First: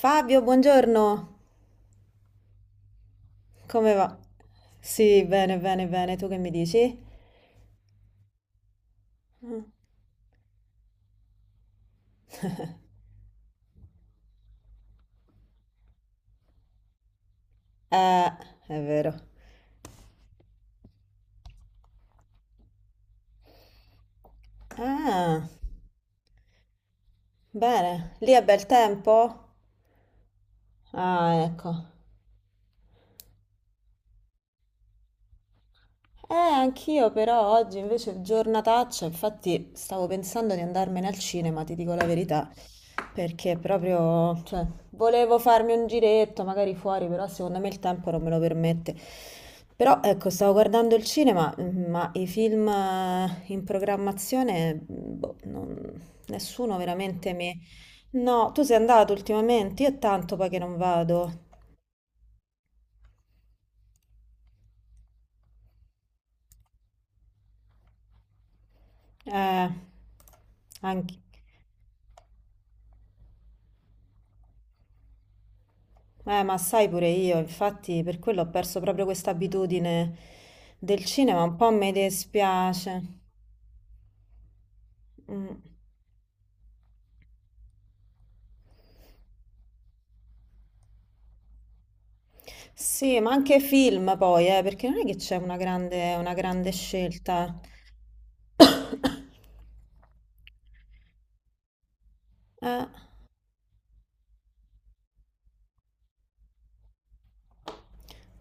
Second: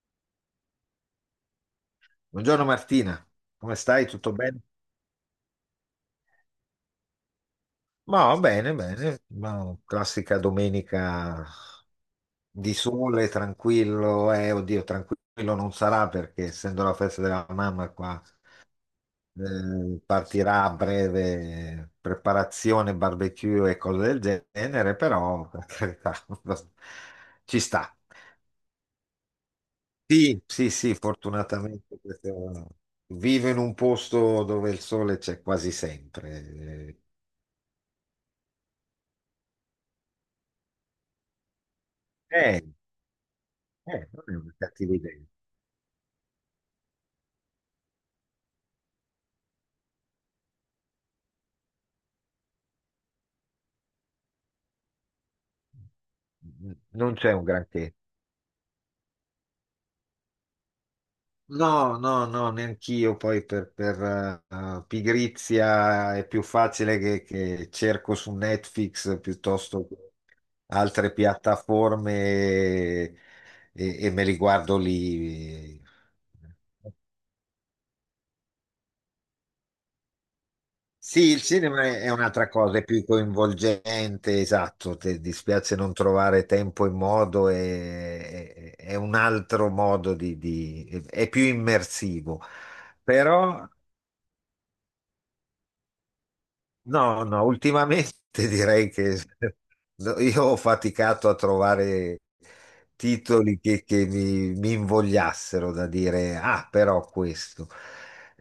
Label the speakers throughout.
Speaker 1: Fabio, buongiorno.
Speaker 2: Buongiorno Martina, come
Speaker 1: Come
Speaker 2: stai?
Speaker 1: va?
Speaker 2: Tutto bene?
Speaker 1: Sì, bene, bene, bene. Tu che mi dici?
Speaker 2: Ma bene, bene, ma classica domenica di sole, tranquillo, oddio, tranquillo non sarà perché essendo la festa della mamma qua
Speaker 1: Eh, è vero.
Speaker 2: partirà a breve preparazione, barbecue e cose del genere,
Speaker 1: Ah,
Speaker 2: però per carità ci sta.
Speaker 1: bene. Lì è bel tempo?
Speaker 2: Sì, sì, sì,
Speaker 1: Ah, ecco.
Speaker 2: fortunatamente vivo in un posto dove il sole c'è quasi
Speaker 1: Eh,
Speaker 2: sempre.
Speaker 1: anch'io però oggi invece giornataccia, infatti stavo pensando di andarmene al cinema, ti dico la verità,
Speaker 2: Eh,
Speaker 1: perché
Speaker 2: Non è
Speaker 1: proprio,
Speaker 2: una
Speaker 1: cioè,
Speaker 2: cattiva idea.
Speaker 1: volevo farmi un giretto magari fuori, però secondo me il tempo non me lo permette. Però ecco, stavo guardando il cinema, ma i film in programmazione, boh, nessuno
Speaker 2: Non
Speaker 1: veramente
Speaker 2: c'è un
Speaker 1: mi.
Speaker 2: granché.
Speaker 1: No, tu sei andato ultimamente, io è tanto poi che non vado.
Speaker 2: No, no, no, neanch'io. Poi per pigrizia è più facile che cerco su Netflix
Speaker 1: Eh,
Speaker 2: piuttosto che altre
Speaker 1: anche.
Speaker 2: piattaforme e, e me li guardo lì.
Speaker 1: Ma sai pure io, infatti per quello ho perso proprio questa abitudine del
Speaker 2: Sì,
Speaker 1: cinema,
Speaker 2: il
Speaker 1: un po'
Speaker 2: cinema
Speaker 1: mi
Speaker 2: è un'altra cosa, è
Speaker 1: dispiace.
Speaker 2: più coinvolgente, esatto, ti
Speaker 1: Mm.
Speaker 2: dispiace non trovare tempo e modo, è un altro modo è più immersivo,
Speaker 1: Sì, ma anche
Speaker 2: però
Speaker 1: film poi, perché non è che c'è una grande
Speaker 2: no, no,
Speaker 1: scelta.
Speaker 2: ultimamente direi che no, io ho faticato a trovare
Speaker 1: Eh,
Speaker 2: titoli che mi invogliassero da dire, ah, però questo.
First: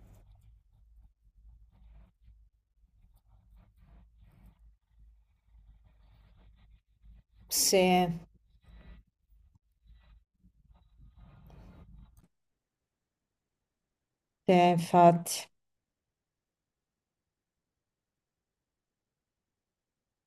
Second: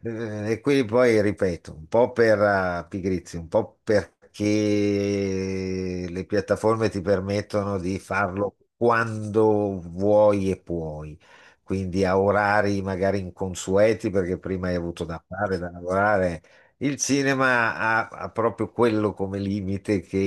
Speaker 2: E quindi poi ripeto, un po' per pigrizia, un po' perché le piattaforme ti permettono di
Speaker 1: sì,
Speaker 2: farlo quando vuoi e puoi, quindi a orari magari inconsueti, perché
Speaker 1: sì,
Speaker 2: prima hai avuto da
Speaker 1: infatti.
Speaker 2: fare, da lavorare. Il cinema ha proprio quello come limite che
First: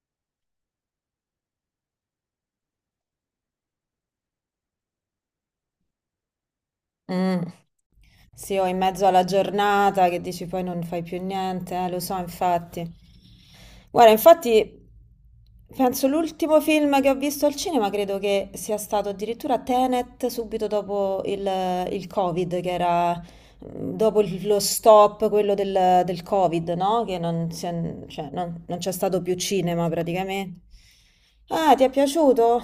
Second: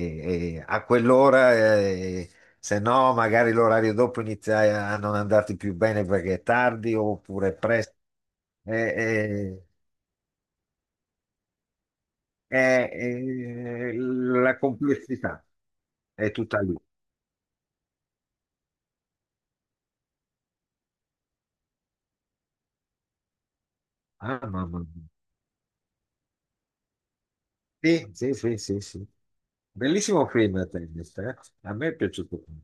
Speaker 2: a quell'ora, se no magari l'orario dopo inizia a non andarti più bene perché è tardi
Speaker 1: Mm.
Speaker 2: oppure è presto.
Speaker 1: Sì, o in mezzo alla
Speaker 2: Eh,
Speaker 1: giornata che dici poi non fai più niente, lo so, infatti. Guarda,
Speaker 2: la
Speaker 1: infatti,
Speaker 2: complessità
Speaker 1: penso
Speaker 2: è
Speaker 1: l'ultimo
Speaker 2: tutta lì.
Speaker 1: film che ho visto al cinema credo che sia stato addirittura Tenet subito dopo il Covid, che era dopo
Speaker 2: Ah,
Speaker 1: lo
Speaker 2: mamma mia.
Speaker 1: stop, quello del Covid, no? Che non,
Speaker 2: Sì,
Speaker 1: cioè,
Speaker 2: sì, sì,
Speaker 1: non
Speaker 2: sì,
Speaker 1: c'è
Speaker 2: sì.
Speaker 1: stato più cinema
Speaker 2: Bellissimo
Speaker 1: praticamente.
Speaker 2: film, Tennis, eh? A
Speaker 1: Ah, ti
Speaker 2: me
Speaker 1: è
Speaker 2: è piaciuto.
Speaker 1: piaciuto?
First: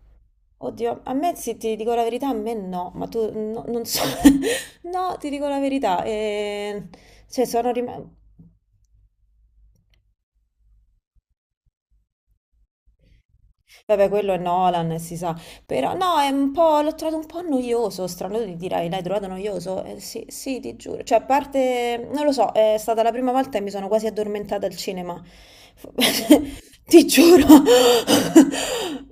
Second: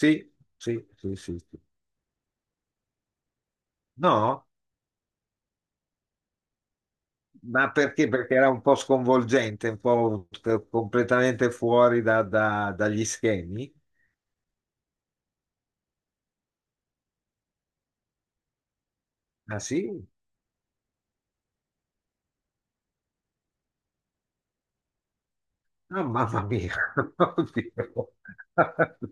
Speaker 2: Sì, sì,
Speaker 1: Oddio, a
Speaker 2: sì,
Speaker 1: me
Speaker 2: sì,
Speaker 1: sì,
Speaker 2: sì.
Speaker 1: ti dico la verità, a me no, ma tu non so.
Speaker 2: No?
Speaker 1: No, ti dico la verità. Cioè, sono
Speaker 2: Ma
Speaker 1: rimasta.
Speaker 2: perché? Perché era un po' sconvolgente, un po' completamente fuori dagli schemi.
Speaker 1: Vabbè, quello è Nolan, si sa. Però no, è un po', l'ho trovato un po' noioso, strano, tu dirai, l'hai trovato
Speaker 2: Ah
Speaker 1: noioso?
Speaker 2: sì?
Speaker 1: Sì, sì, ti giuro. Cioè, a parte, non lo so, è stata la prima volta e mi sono quasi addormentata al cinema.
Speaker 2: Ah, mamma mia!
Speaker 1: Ti giuro.
Speaker 2: Oddio.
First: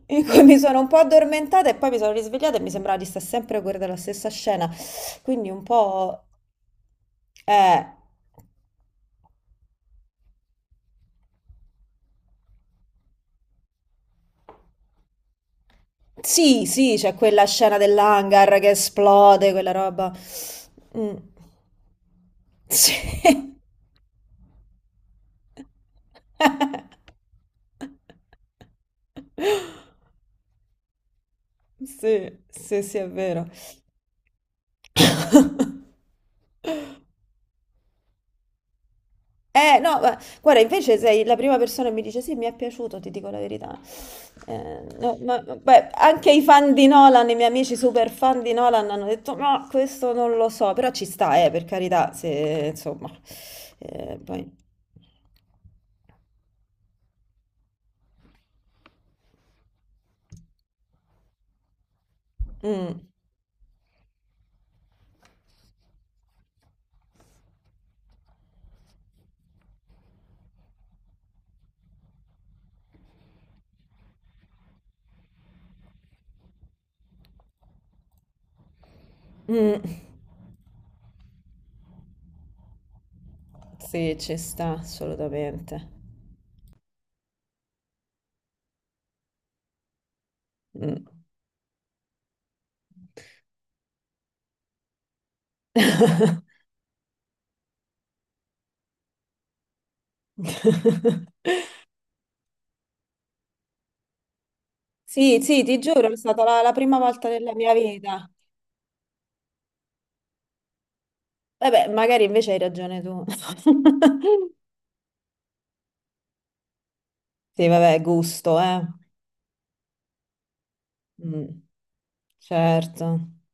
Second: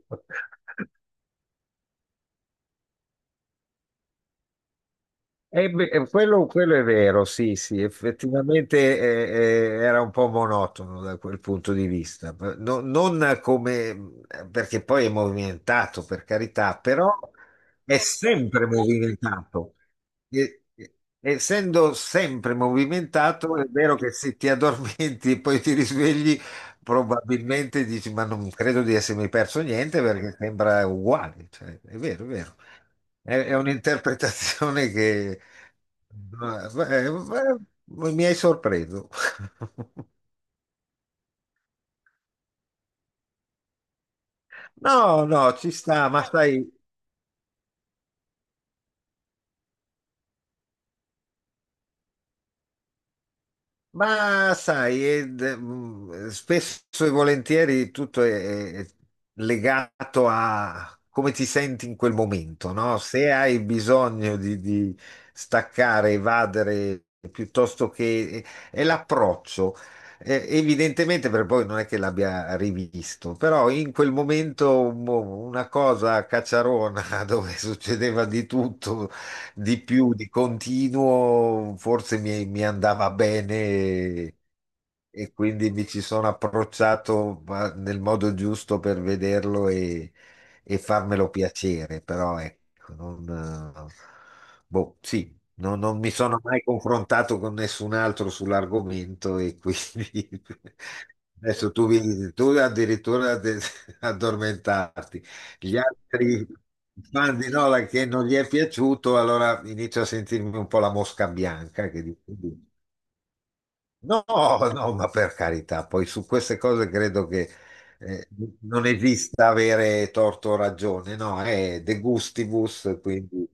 Speaker 1: In cui mi sono un po' addormentata e poi mi sono risvegliata e mi sembrava di stare sempre a guardare la stessa scena. Quindi un
Speaker 2: Beh,
Speaker 1: po'.
Speaker 2: quello è vero, sì, sì,
Speaker 1: Eh.
Speaker 2: effettivamente era un po' monotono da quel punto di vista, non come, perché poi è movimentato, per
Speaker 1: Sì,
Speaker 2: carità,
Speaker 1: sì, c'è
Speaker 2: però
Speaker 1: quella scena
Speaker 2: è
Speaker 1: dell'hangar
Speaker 2: sempre
Speaker 1: che esplode, quella
Speaker 2: movimentato.
Speaker 1: roba.
Speaker 2: E- e-
Speaker 1: Mm.
Speaker 2: Essendo sempre
Speaker 1: Sì.
Speaker 2: movimentato, è vero che se ti addormenti e poi ti risvegli, probabilmente dici: ma non credo di essermi perso niente perché sembra uguale. Cioè, è vero, è
Speaker 1: Sì,
Speaker 2: vero.
Speaker 1: sì, sì, è vero.
Speaker 2: È un'interpretazione che mi hai sorpreso.
Speaker 1: No, guarda, invece sei la prima persona che mi dice sì, mi è piaciuto, ti dico la verità. No,
Speaker 2: No, no, ci
Speaker 1: beh,
Speaker 2: sta, ma
Speaker 1: anche i
Speaker 2: sai.
Speaker 1: fan di Nolan, i miei amici super fan di Nolan hanno detto no, questo non lo so, però ci sta, per carità, se, insomma. Poi.
Speaker 2: Ma sai, spesso e volentieri tutto è legato a come ti senti in quel momento, no?
Speaker 1: Mm,
Speaker 2: Se hai bisogno di staccare, evadere, piuttosto che... è l'approccio. Evidentemente, per poi non è che l'abbia rivisto, però in quel momento mo, una cosa a cacciarona dove succedeva di tutto di
Speaker 1: mm.
Speaker 2: più, di continuo, forse mi andava bene
Speaker 1: sì, ci sta,
Speaker 2: e quindi
Speaker 1: assolutamente.
Speaker 2: mi ci sono approcciato ma nel modo giusto per vederlo e
Speaker 1: Mm.
Speaker 2: farmelo piacere, però ecco, non, eh, boh, sì, non mi sono mai confrontato con nessun altro sull'argomento e quindi adesso tu, addormentarti.
Speaker 1: Sì, sì,
Speaker 2: Gli
Speaker 1: ti giuro, è stata
Speaker 2: altri
Speaker 1: la prima volta
Speaker 2: fan di
Speaker 1: nella mia
Speaker 2: Nolan che non
Speaker 1: vita.
Speaker 2: gli è piaciuto, allora inizio a sentirmi un po' la mosca
Speaker 1: Vabbè,
Speaker 2: bianca che dice,
Speaker 1: magari invece hai ragione tu.
Speaker 2: no, no, ma per carità, poi su queste cose credo che
Speaker 1: Sì, vabbè,
Speaker 2: eh,
Speaker 1: gusto, eh.
Speaker 2: non esista avere torto o ragione, no,
Speaker 1: Mm,
Speaker 2: è de gustibus,
Speaker 1: certo.
Speaker 2: quindi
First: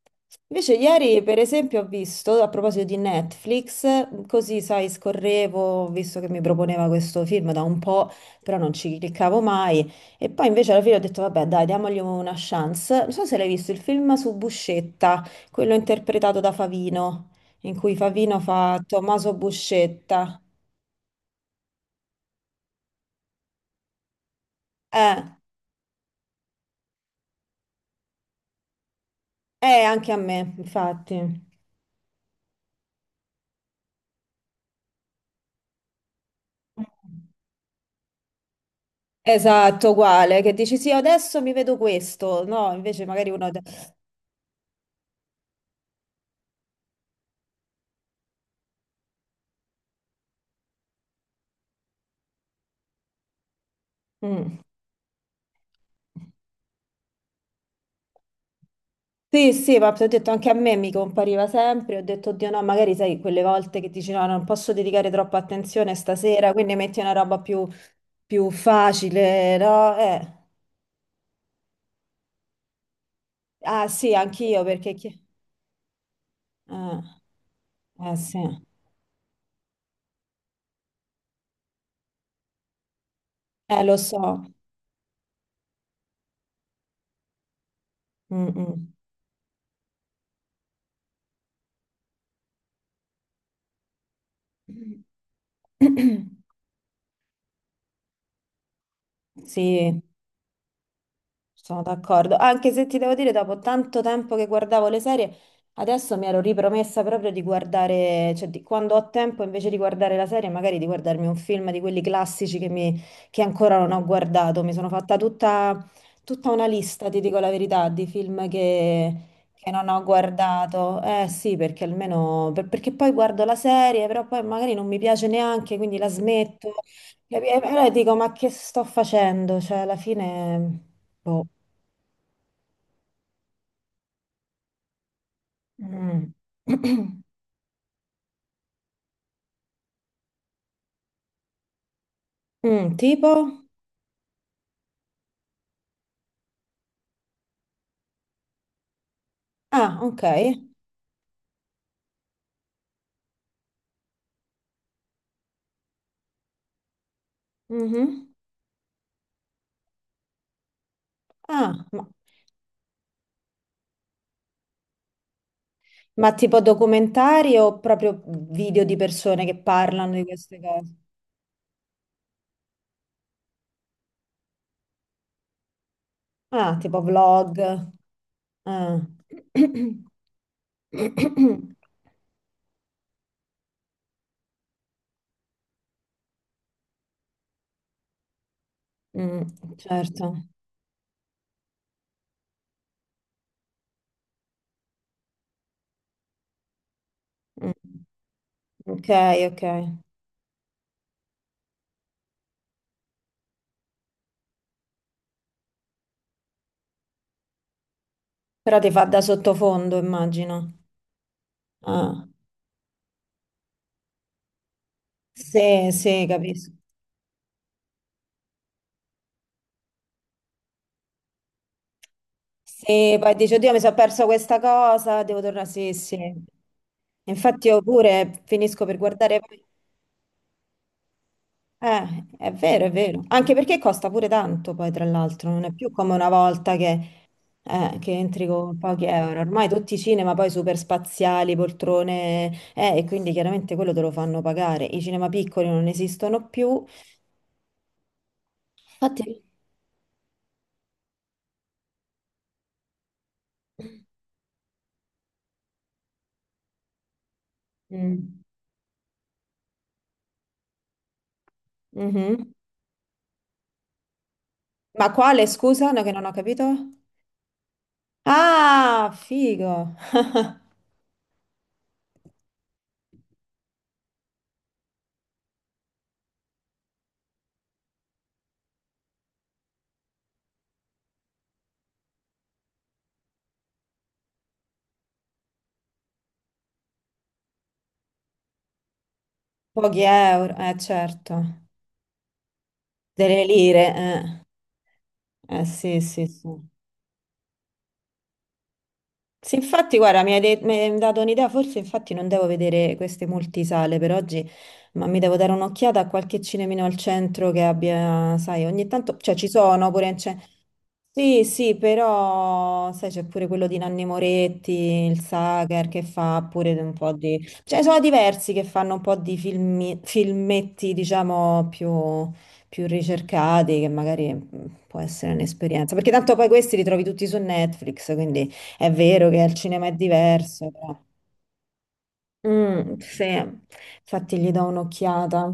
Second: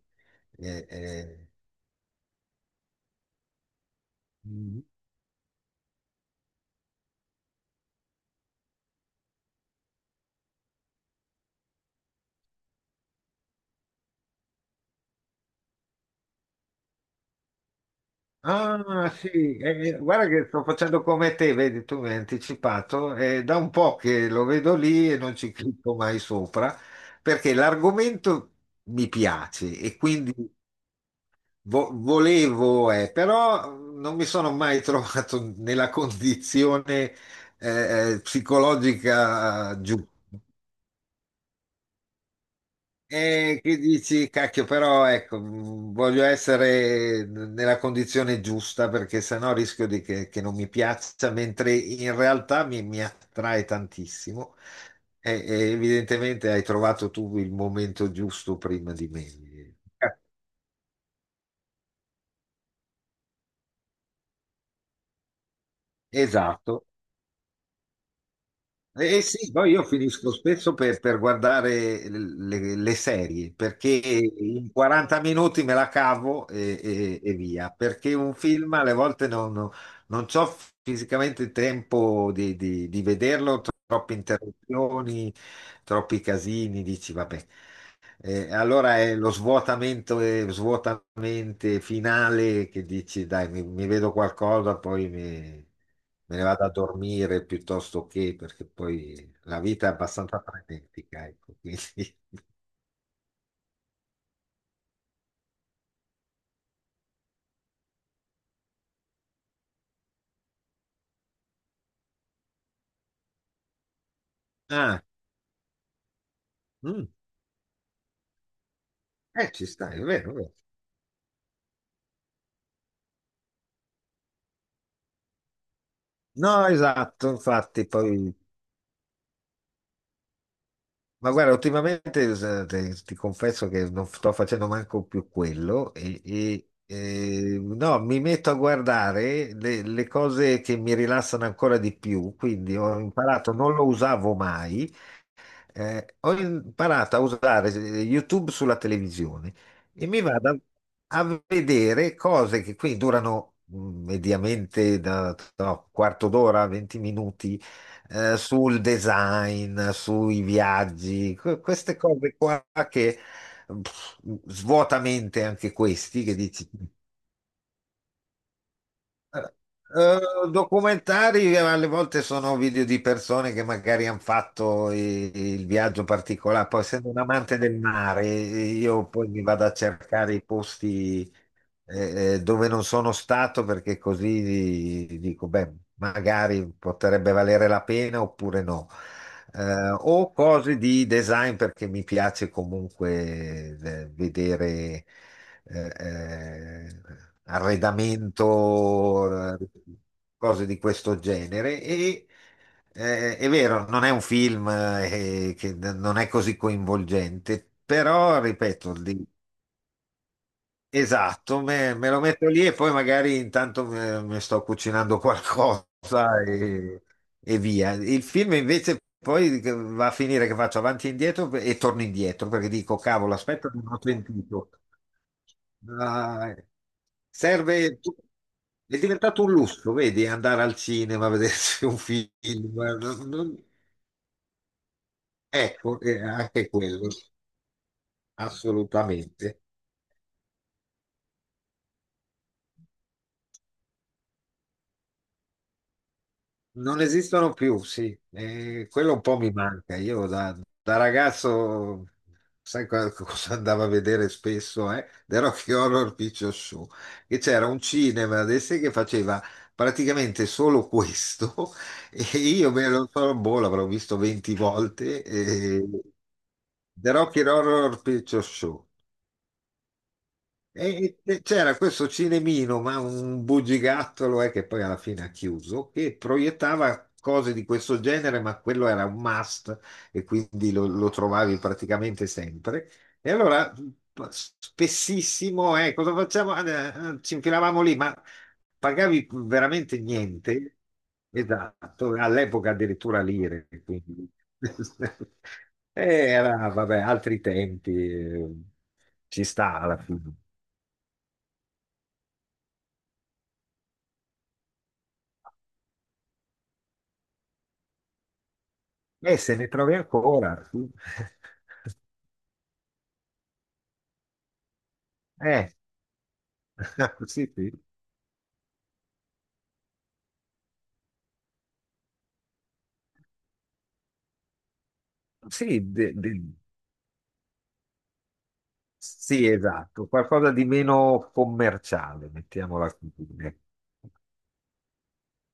Speaker 1: Invece
Speaker 2: eh,
Speaker 1: ieri, per
Speaker 2: eh,
Speaker 1: esempio, ho visto, a proposito di Netflix, così, sai, scorrevo, visto che mi proponeva questo film da un po', però non ci cliccavo mai, e poi invece alla fine ho detto, vabbè, dai, diamogli una chance. Non so se l'hai visto, il film su Buscetta, quello interpretato da Favino, in cui Favino fa
Speaker 2: ah, sì,
Speaker 1: Tommaso
Speaker 2: guarda
Speaker 1: Buscetta.
Speaker 2: che sto facendo come te, vedi, tu mi hai anticipato, è da un po' che lo vedo lì e
Speaker 1: Eh,
Speaker 2: non ci clicco mai sopra, perché l'argomento mi piace
Speaker 1: eh,
Speaker 2: e
Speaker 1: anche a
Speaker 2: quindi
Speaker 1: me, infatti.
Speaker 2: volevo, però non mi sono mai trovato nella condizione, psicologica
Speaker 1: Esatto,
Speaker 2: giusta.
Speaker 1: uguale, che dici sì, adesso mi vedo questo, no, invece magari uno.
Speaker 2: E che dici, cacchio, però ecco, voglio essere nella condizione giusta perché sennò rischio di che non mi piaccia, mentre in realtà mi attrae tantissimo.
Speaker 1: Mm.
Speaker 2: E evidentemente hai trovato tu il momento giusto prima di me.
Speaker 1: Sì, sì, ma ti ho
Speaker 2: Eh,
Speaker 1: detto anche a me mi compariva sempre, ho detto, oddio no, magari sai quelle volte che dici no, non posso dedicare troppa attenzione stasera, quindi
Speaker 2: Esatto.
Speaker 1: metti una roba più,
Speaker 2: Sì,
Speaker 1: facile,
Speaker 2: poi io
Speaker 1: no?
Speaker 2: finisco spesso per guardare le serie
Speaker 1: Ah
Speaker 2: perché
Speaker 1: sì, anch'io
Speaker 2: in
Speaker 1: perché.
Speaker 2: 40
Speaker 1: Chi.
Speaker 2: minuti me la cavo e,
Speaker 1: Ah,
Speaker 2: via, perché un
Speaker 1: sì,
Speaker 2: film alle volte non c'ho fisicamente il tempo di vederlo,
Speaker 1: lo
Speaker 2: troppe
Speaker 1: so.
Speaker 2: interruzioni, troppi casini, dici vabbè.
Speaker 1: Mm,
Speaker 2: Allora è lo svuotamento svuotamente finale che dici dai, mi vedo qualcosa, poi mi
Speaker 1: mm.
Speaker 2: me ne vado a dormire piuttosto che perché poi la vita è
Speaker 1: Sì,
Speaker 2: abbastanza frenetica, ecco, quindi...
Speaker 1: sono d'accordo, anche se ti devo dire, dopo tanto tempo che guardavo le serie, adesso mi ero ripromessa proprio di guardare, cioè quando ho tempo invece di guardare la serie, magari di guardarmi un film di quelli classici che, che ancora non ho guardato. Mi sono
Speaker 2: Ah,
Speaker 1: fatta tutta, tutta una
Speaker 2: mm,
Speaker 1: lista, ti dico la verità, di film che,
Speaker 2: Ci
Speaker 1: che non
Speaker 2: stai,
Speaker 1: ho
Speaker 2: è vero, è vero.
Speaker 1: guardato. Eh sì, perché almeno, perché poi guardo la serie, però poi magari non mi piace neanche, quindi la
Speaker 2: No,
Speaker 1: smetto.
Speaker 2: esatto,
Speaker 1: E
Speaker 2: infatti,
Speaker 1: allora dico, ma
Speaker 2: poi...
Speaker 1: che sto facendo? Cioè, alla fine...
Speaker 2: Ma
Speaker 1: boh.
Speaker 2: guarda, ultimamente ti confesso che non sto facendo manco più quello e,
Speaker 1: Mm.
Speaker 2: no, mi metto a guardare le cose che mi rilassano ancora di più, quindi
Speaker 1: Mm,
Speaker 2: ho
Speaker 1: tipo?
Speaker 2: imparato, non lo usavo mai, ho imparato a usare YouTube sulla televisione
Speaker 1: Ah,
Speaker 2: e mi
Speaker 1: ok.
Speaker 2: vado a vedere cose che qui durano mediamente da no, quarto d'ora, 20 minuti,
Speaker 1: Mhm.
Speaker 2: sul design, sui viaggi,
Speaker 1: Ah,
Speaker 2: queste
Speaker 1: ma,
Speaker 2: cose qua che pff, svuotamente anche questi
Speaker 1: ma
Speaker 2: che
Speaker 1: tipo
Speaker 2: dici.
Speaker 1: documentari o proprio video di
Speaker 2: Eh,
Speaker 1: persone che parlano di queste cose?
Speaker 2: Documentari, alle volte sono video di persone che magari hanno fatto il viaggio particolare.
Speaker 1: Ah,
Speaker 2: Poi,
Speaker 1: tipo
Speaker 2: essendo un
Speaker 1: vlog.
Speaker 2: amante del mare,
Speaker 1: Ah.
Speaker 2: io poi mi vado a cercare i posti dove non sono stato perché così dico, beh, magari potrebbe valere la pena oppure no.
Speaker 1: Mm, certo.
Speaker 2: O cose di design perché mi piace comunque vedere eh, eh,
Speaker 1: Mm. Ok,
Speaker 2: arredamento,
Speaker 1: ok.
Speaker 2: cose di questo genere. È vero, non è un film che non è così coinvolgente, però
Speaker 1: Però ti
Speaker 2: ripeto,
Speaker 1: fa da
Speaker 2: di-
Speaker 1: sottofondo, immagino.
Speaker 2: Esatto, me lo
Speaker 1: Ah.
Speaker 2: metto lì e poi magari intanto mi sto cucinando qualcosa
Speaker 1: Sì, sì, capisco.
Speaker 2: e via. Il film invece poi va a finire che faccio avanti e indietro e torno indietro perché dico,
Speaker 1: Sì, poi
Speaker 2: cavolo,
Speaker 1: dici,
Speaker 2: aspetta,
Speaker 1: oddio, mi
Speaker 2: non
Speaker 1: sono
Speaker 2: ho
Speaker 1: perso questa
Speaker 2: sentito.
Speaker 1: cosa, devo tornare. Sì, sì.
Speaker 2: Ah,
Speaker 1: Infatti io
Speaker 2: serve,
Speaker 1: pure finisco per
Speaker 2: è
Speaker 1: guardare.
Speaker 2: diventato un lusso, vedi, andare al cinema a vedersi un film.
Speaker 1: È vero, è vero.
Speaker 2: Non-
Speaker 1: Anche
Speaker 2: non-
Speaker 1: perché costa pure tanto, poi, tra l'altro. Non è più
Speaker 2: Ecco,
Speaker 1: come una
Speaker 2: anche
Speaker 1: volta che,
Speaker 2: quello,
Speaker 1: che entri con pochi euro.
Speaker 2: assolutamente.
Speaker 1: Ormai tutti i cinema poi super spaziali, poltrone, e quindi chiaramente quello te lo fanno pagare. I cinema piccoli non esistono più.
Speaker 2: Non esistono più, sì, e quello un po'
Speaker 1: Infatti.
Speaker 2: mi manca. Io da ragazzo, sai cosa andavo a vedere spesso, eh? The Rocky Horror Picture Show, che c'era un
Speaker 1: Mm.
Speaker 2: cinema adesso che faceva praticamente solo questo e
Speaker 1: Mhm.
Speaker 2: io me lo so, boh, l'avrò visto 20
Speaker 1: Ma
Speaker 2: volte.
Speaker 1: quale,
Speaker 2: E...
Speaker 1: scusa, no, che non ho capito?
Speaker 2: The Rocky Horror Picture Show.
Speaker 1: Ah, figo.
Speaker 2: C'era questo cinemino, ma un bugigattolo che poi alla fine ha chiuso, che proiettava cose di questo genere, ma quello era un must e quindi lo trovavi praticamente sempre. E allora spessissimo, cosa facciamo? Ah, ci infilavamo lì, ma pagavi veramente
Speaker 1: Pochi euro, eh
Speaker 2: niente.
Speaker 1: certo,
Speaker 2: Esatto, all'epoca addirittura
Speaker 1: delle
Speaker 2: lire,
Speaker 1: lire,
Speaker 2: quindi
Speaker 1: eh, eh sì, sì,
Speaker 2: Eh,
Speaker 1: sì.
Speaker 2: Era, vabbè, altri tempi, ci
Speaker 1: Sì,
Speaker 2: sta
Speaker 1: infatti,
Speaker 2: alla
Speaker 1: guarda, mi
Speaker 2: fine.
Speaker 1: hai, de- mi hai dato un'idea, forse infatti non devo vedere queste multisale per oggi, ma mi devo dare un'occhiata a qualche cinemino al centro che abbia, sai, ogni tanto, cioè ci
Speaker 2: Se ne
Speaker 1: sono
Speaker 2: trovi
Speaker 1: pure.
Speaker 2: ancora. Sì.
Speaker 1: Sì, sì, però sai c'è pure quello di Nanni Moretti, il
Speaker 2: Eh,
Speaker 1: Sacher che fa pure un po' di.
Speaker 2: sì, sì,
Speaker 1: Cioè sono diversi che fanno un po' di filmetti, diciamo, più, ricercati, che magari può essere
Speaker 2: sì,
Speaker 1: un'esperienza. Perché tanto poi questi li trovi tutti su Netflix, quindi è vero che
Speaker 2: sì,
Speaker 1: al cinema è
Speaker 2: esatto, qualcosa di
Speaker 1: diverso, però.
Speaker 2: meno commerciale, mettiamola
Speaker 1: Mm, sì,
Speaker 2: così.
Speaker 1: infatti gli do un'occhiata.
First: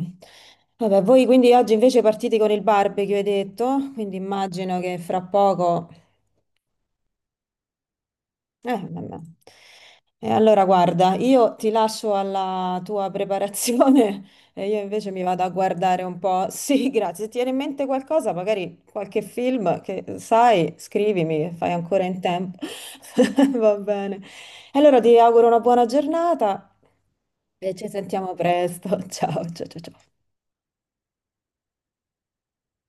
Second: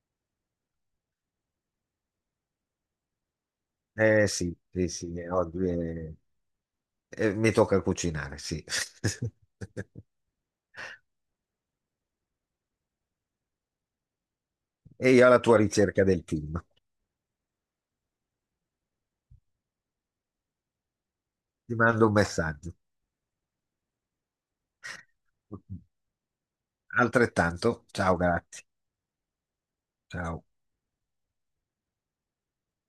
Speaker 1: Vabbè, voi quindi oggi invece partite con il barbecue, hai detto, quindi
Speaker 2: Eh sì,
Speaker 1: immagino
Speaker 2: sì,
Speaker 1: che
Speaker 2: sì,
Speaker 1: fra
Speaker 2: oggi
Speaker 1: poco.
Speaker 2: è- mi tocca cucinare, sì.
Speaker 1: Vabbè. E allora guarda, io ti lascio alla tua preparazione e io invece
Speaker 2: E
Speaker 1: mi
Speaker 2: io alla
Speaker 1: vado a
Speaker 2: tua
Speaker 1: guardare
Speaker 2: ricerca
Speaker 1: un
Speaker 2: del
Speaker 1: po'.
Speaker 2: film.
Speaker 1: Sì, grazie. Se ti viene in mente qualcosa, magari qualche film che sai, scrivimi, che fai
Speaker 2: Ti
Speaker 1: ancora
Speaker 2: mando un
Speaker 1: in tempo.
Speaker 2: messaggio.
Speaker 1: Va bene. E allora ti auguro una buona giornata e
Speaker 2: Altrettanto,
Speaker 1: ci
Speaker 2: ciao,
Speaker 1: sentiamo
Speaker 2: grazie.
Speaker 1: presto. Ciao, ciao, ciao. Ciao.
Speaker 2: Ciao.